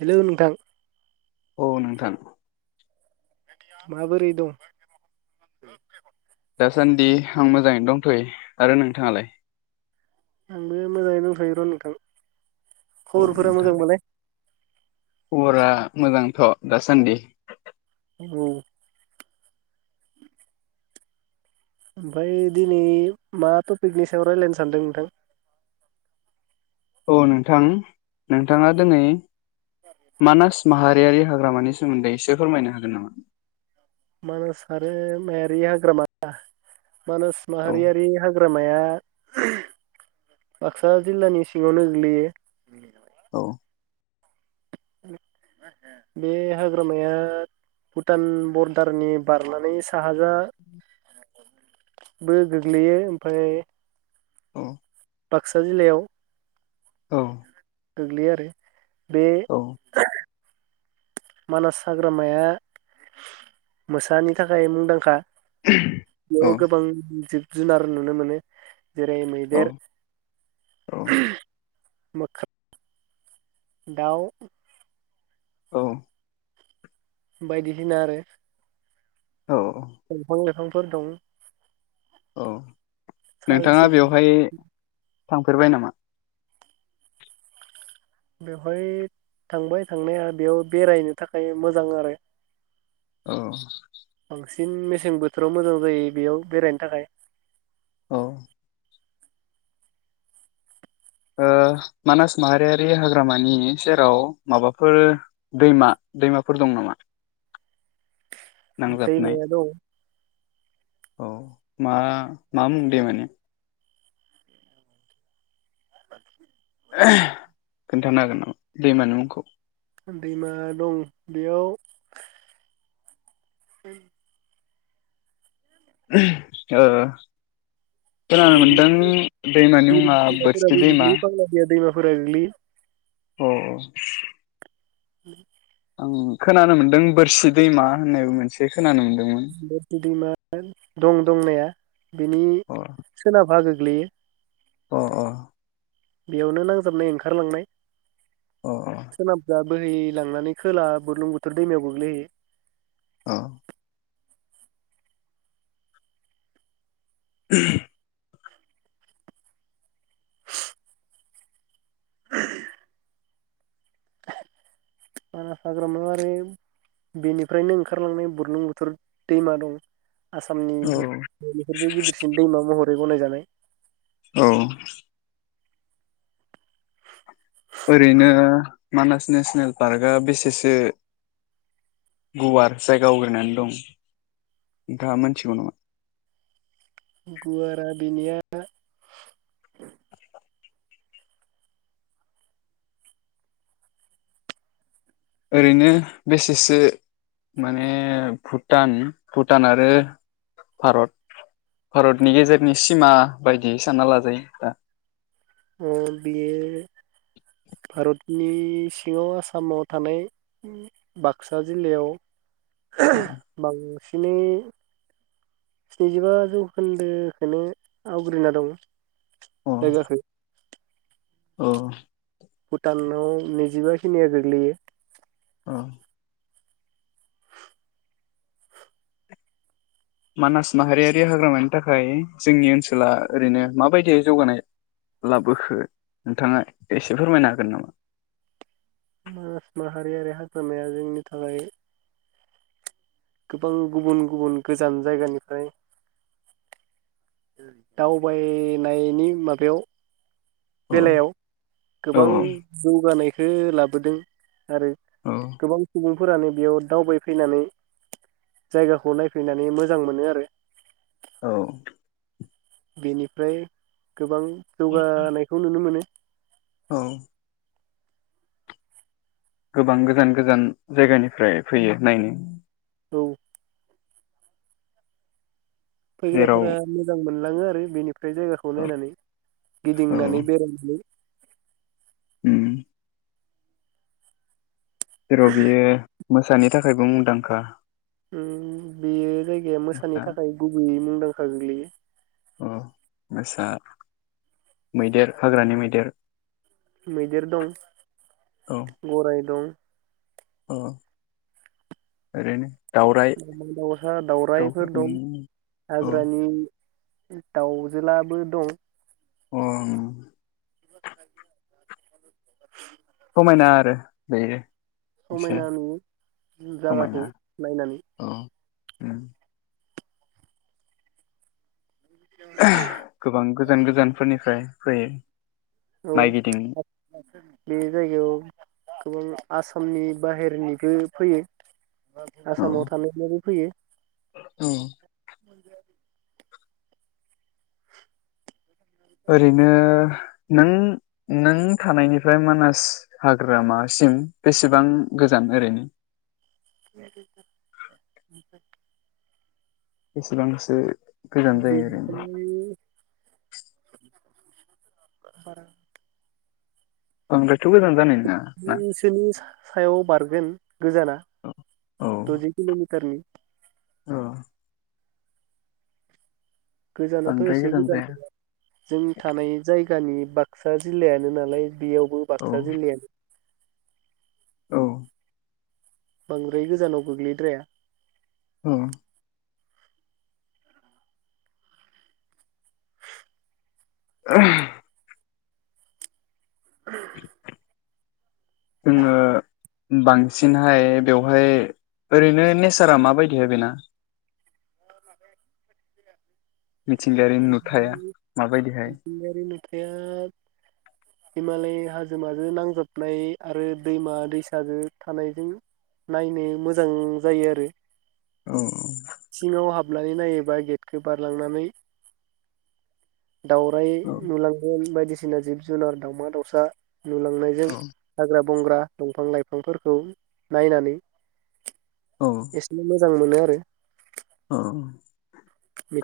Hello नोंथां औ नोंथां माबोरै दं? दासान्दि आं मोजाङैनो दंथयो आरो नोंथाङालाय? आंबो मोजाङैनो दंथयोर नोंथां औ खबरफोरा नोंथां मोजांबालाय खबरा मोजांथ दासान्दि अ ओमफ्राय दिनै मा टपिकनि सायाव रायलायनो सानदों नोंथां? औ नोंथां नोंथाङा दिनै मानास माहारियारि हाग्रामानि सोमोन्दै एसे फोरमायनो हागोन नामा? मानास माहारिमायारि हाग्रामा मानास औ माहारियारि हाग्रामाया बाक्सा जिल्लानि सिङावनो गोग्लैयो औ बे हाग्रामाया भुटान बरदारनि बारनानै साहाजा बो गोग्लैयो ओमफाय औ बाक्सा जिल्लायाव औ गोग्लैयो आरो बे औ मानास हाग्रामाया मोसानि थाखाय मुंदांखा औ बेयाव गोबां जिब जुनार नुनो मोनो जेरै औ मैदेर मोख्रा दाउ औ बायदिसिना आरो औ दंफां लाइफांफोर दं औ साल नोंथाङा सिगुन बेवहाय थांफेरबाय नामा? बेवहाय थांबाय थांनाया बेयाव बेरायनो थाखाय मोजां आरो अ बांसिन मेसें बोथोराव मोजां जायो बेयाव बेरायनो थाखाय औ ओ मानास माहारियारि हाग्रामानि सेराव माबाफोर दैमा- दैमाफोर दं नामा नांजाबनाय दैमाया दं औ मा मा मुं दैमानि खोन्थानो हागोन नामा दैमानि मुंखौ दैमा दं बेयाव [unintelligible] ओ खोनानो गोग्लैयो मोनदों दैमानि मुङा बोरसि दैमा बांलादिया दैमाफोरा फोरा गोग्लैयो अ [unintelligible] आं खोनानो मोन्दों बोरसि दैमा होननायबो मोनसे खोनानो मोनदोंमोन बोरसि दैमा दं दंनाया बिनि अ सोनाब बागो [unintelligible] अ अ बेयावनो नांजाबनाय ओंखारलांनाय अ अ सोनाबजा बोहैलांनानै खोला बुरलुंबुथुर दैमायाव गोग्लैहैयो अ [unintelligible] मानास हाग्रामायाव आरो बेनिफ्रायनो ओंखारलांनाय बुरलुंबुथुर दैमा दं आसामनि औ बेफोरबो गिदिरसिन दैमा महर गनाय जानाय औ ओरैनो मानास नेसनेल पार्कआ बेसेसो गुवार जायगा आवग्रिनानै दं नोंथाङा मोनथिगौ नामा? गुवारा बिनिया ओरैनो बेसेसो माने भुटान भुटान आरो भारत भारतनि गेजेरनि सिमा बायदियै साननानै लाजायो दा ओ बेयो [unintelligible] सिङाव आसामाव थानाय बाक्सा जिल्लायाव अ [unintelligible] बांसिनै स्निजिबा जौखोन्दोखौनो आवग्रिना दङ औ मा जाखो? औ भुटानाव नैजिबा खिनिया गोग्लैयो औ मानास माहारियारि हाग्रामानि थाखाय जोंनि ओनसोला ओरैनो माबायदिय जौगानाय लाबोखो नोंथाङा एसे फोरमायनो हागोन नामा मानास माहारियारि हाग्रामाया जोंनि थाखाय गोबां गुबुन गुबुन गोजान जायगानिफ्राय दावबायनायनि माबायाव औ बेलायाव औ गोबां जौगानाय खो लाबोदों। आरो औ गोबां सुबुं फोरानो बेयाव दावबाय फैनानै जायगाखौ नायफैनानै मोजां मोनो आरो औ बेनिफ्राय गोबां जौगानायखौ नुनो मोनो। औ गोबां गोजान गोजान जायगानिफ्राय फैयो नायनो? औ जेराव फैग्राफोरा मोजां मोनलाङो बेनि [unintelligible] बे जायगाखौ नायनानै औ गिदिंनानै बेरायनानै उम जेराव बियो मोसानि थाखायबो मुंदांखा उम बियो जायगाया मोसानि थाखाय गुबैयै मुं दांखा गोग्लैयो औ मोसा मैदेर हाग्रानि मैदेर मैदेर दं गराइ दं अ ओरैनो दावराइ दाउमा दाउसा दाउरायाइफोर दाउफोरखौ दं औ हाग्रानि दाउजोलाबो दं अ ओं [inaudible] मायना आरो बेयो एसे समायना नुयो समायना जागाखौ नायनानै औ उम गोबां गोजान गोजानफोरनिफ्राय फैयो औ नायगिदिंनो बे जायगायाव गोबां आसामनि बाहेरनिबो फैयो औ आसामाव थानायब्लाबो फैयो औ [unintelligible] ओरैनो नों नों थानायनिफ्राय मानास हाग्रामासिम बेसेबां गोजान ओरैनो [inaudible] बेसेबांसो गोजान जायो ओरैनो बेनिफ्राय बारा [unintelligible] थ गोजान जानाय नोङा ना बिसोरनि सायाव बारगोन गोजाना औ औ दजि किलमिटारनि औ गोजानाथ बांद्राय एसे गोजान जाया गैया जों थानाय जाय गानि बाक्सा जिल्लायानो नालाय बेयावबो औ बाक्सा जिल्लायानो औ बांद्राय गोजानाव गोग्लैद्राया औ आ आ जोङो बांसिनहाय बेवहाय ओरैनो नेसारा माबायदिहाय बेना मिथिंगायारि नुथाया माबायदिहाय हा हिमालय हाजोमाजों नांजाबनाय आरो दैमा दैसाजों थानायजों नायनो मोजां जायो आरो औ सिङाव हाबनानै नायोबा गेद गोबारलांनानै दाउराय औ नुलांगोन बायदिसिना बायदिसिना जिब जुनार दावमा दावसा नुलांनायजों हाग्रा बंग्रा दंफां लाइफांफोरखौ नायनानै औ एसेनो मोजां मोनो आरो ओम औ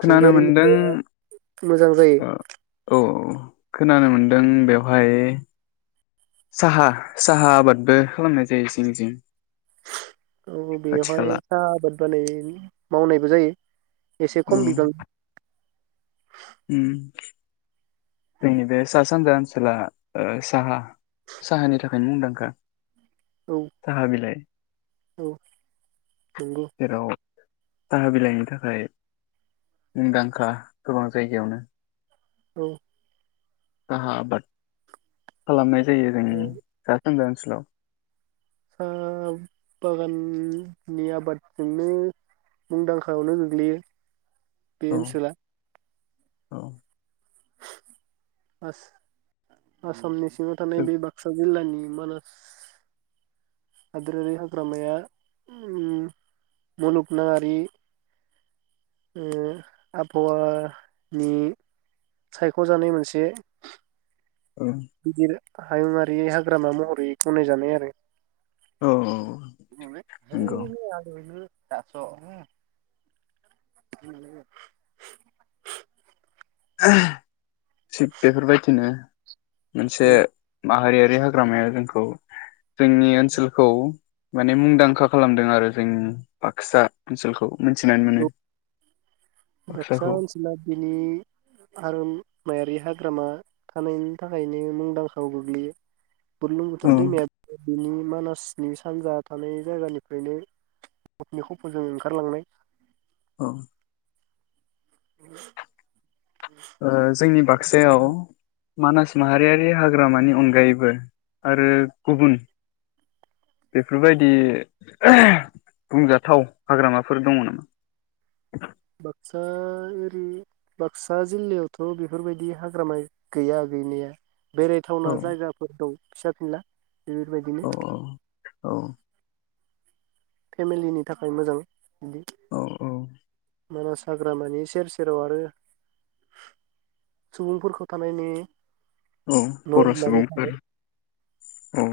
खोनानो मोनदों सा मोजां जायो ओ औ औ खोनानो मोनदों बेवहाय साहा साहा आबादबो खालामनाय जायो जिं जिं औ खाथि बेयावहाय खाला साह आबाद मावनायबो जायो एसे खम बिबां ओम जोंनि बे सा सानजा ओनसोला साहा साहानि थाखाय मुंदांखा औ साहा बिलाय औ नंगौ जेराव साहा बिलाइनि थाखाय मुंदांखा गोबां जायगायावनो औ साहा आबाद खालामनाय जायो [unintelligible] सा सान्जा ओनसोलाव साहा बागाननि आबादजोंनो मुंदांखाायावनो गोग्लैयो बे औ ओनसोला औ बास आसामनि सिङाव थानाय बे बाक्सा जिल्लानि मानास हादोरारि हाग्रामाया उम मुलुगनाङारि आबहावानि सायखजानाय मोनसे गिदिर हायुङरि हाग्रामा महरै गनायजानाय आरो। औ औ नंगौ दाथ थिग बेफोर बायदिनो मोनसे औ माहारियारि हाग्रामाया जोंखौ रै जोंनि ओनसोलखौ माने मुंदांखा खालामदों आरो जोंनि बाक्सा ओनसोलखौ। मोनथिनानै मोनो। बाकसा बाक्साखौ ओन्सोला बिनि आरो मायारि हाग्रामा थानायनि थाखायनो मुंदांखायाव गोग्लैयो। औ बुरलुंबुथुर दैमाया बिनि मानासनि सानजा थानाय जायगानिफ्रायनो गफनि खफजों ओंखारलांनाय औ [inaudible] ओ जोंनि बाक सायाव मानास माहारियारि हाग्रामानि अनगायैबो आरो गुबुन बेफोरबायदि बुंजाथाव हाग्रामाफोर दङ नामा? बाक्सा एरि बाक्सा जिल्लायावथ बेफोरबायदि हाग्राामा गैया गैनाया। बेरायथावना औ जायगाफोर दं। फिसा फिनला बेफोरबायदिनो औ औ फेमिलिनि थाखाय मोजां। बिदि औ औ मानास हाग्रामानि सेर सेराव आरो सुबुंफोरखौ थानाय नुयो। औ बर' लुनानै सुबुंफोर औ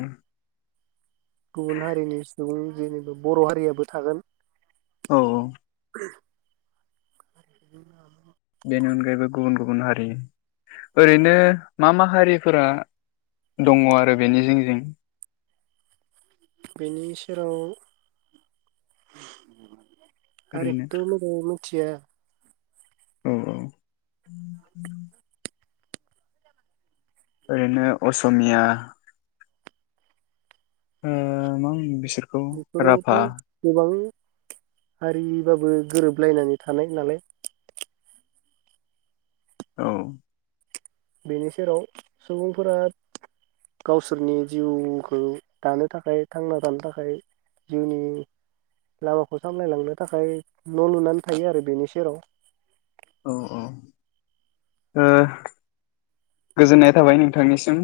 गुबुन हारिनि सुबुं जेनेबा बर' हारियाबो थागोन। औ औ [inaudible] बेनि अनगायैबो गुबुन गुबुन हारि ओरैनो मा मा हारिफोरा दङ आरो बेनि जिं जिं? बेनि सेराव ओरैनो [inaudible] थिया औ औ ओरैनो असमिया ओ मा होनो बिस बेफोरावथ गोबां हारिबाबो गोरोबलायनानै थानाय नालाय औ बेनि सेराव सुबुंफोरा गावसोरनि जिउखौ दानो थाखाय थांना थानो थाखाय जिउनि लामाखौ सामलायलांनो थाखाय न' लुनानै थायो आरो बेनि सेराव औ औ ओ गोजोननाय थाबाय नोंथांनिसिम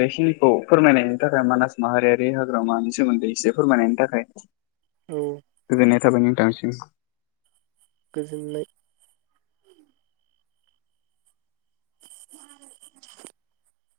बेखिनिखौ फोरमायनायनि थाखाय मानास माहारियारि हाग्रामानि सोमोन्दै एसे फोरमायनायनि थाखाय औ गोजोन्नाय थाबाय नोंथांनिसिम [unintelligible] गोजोननाय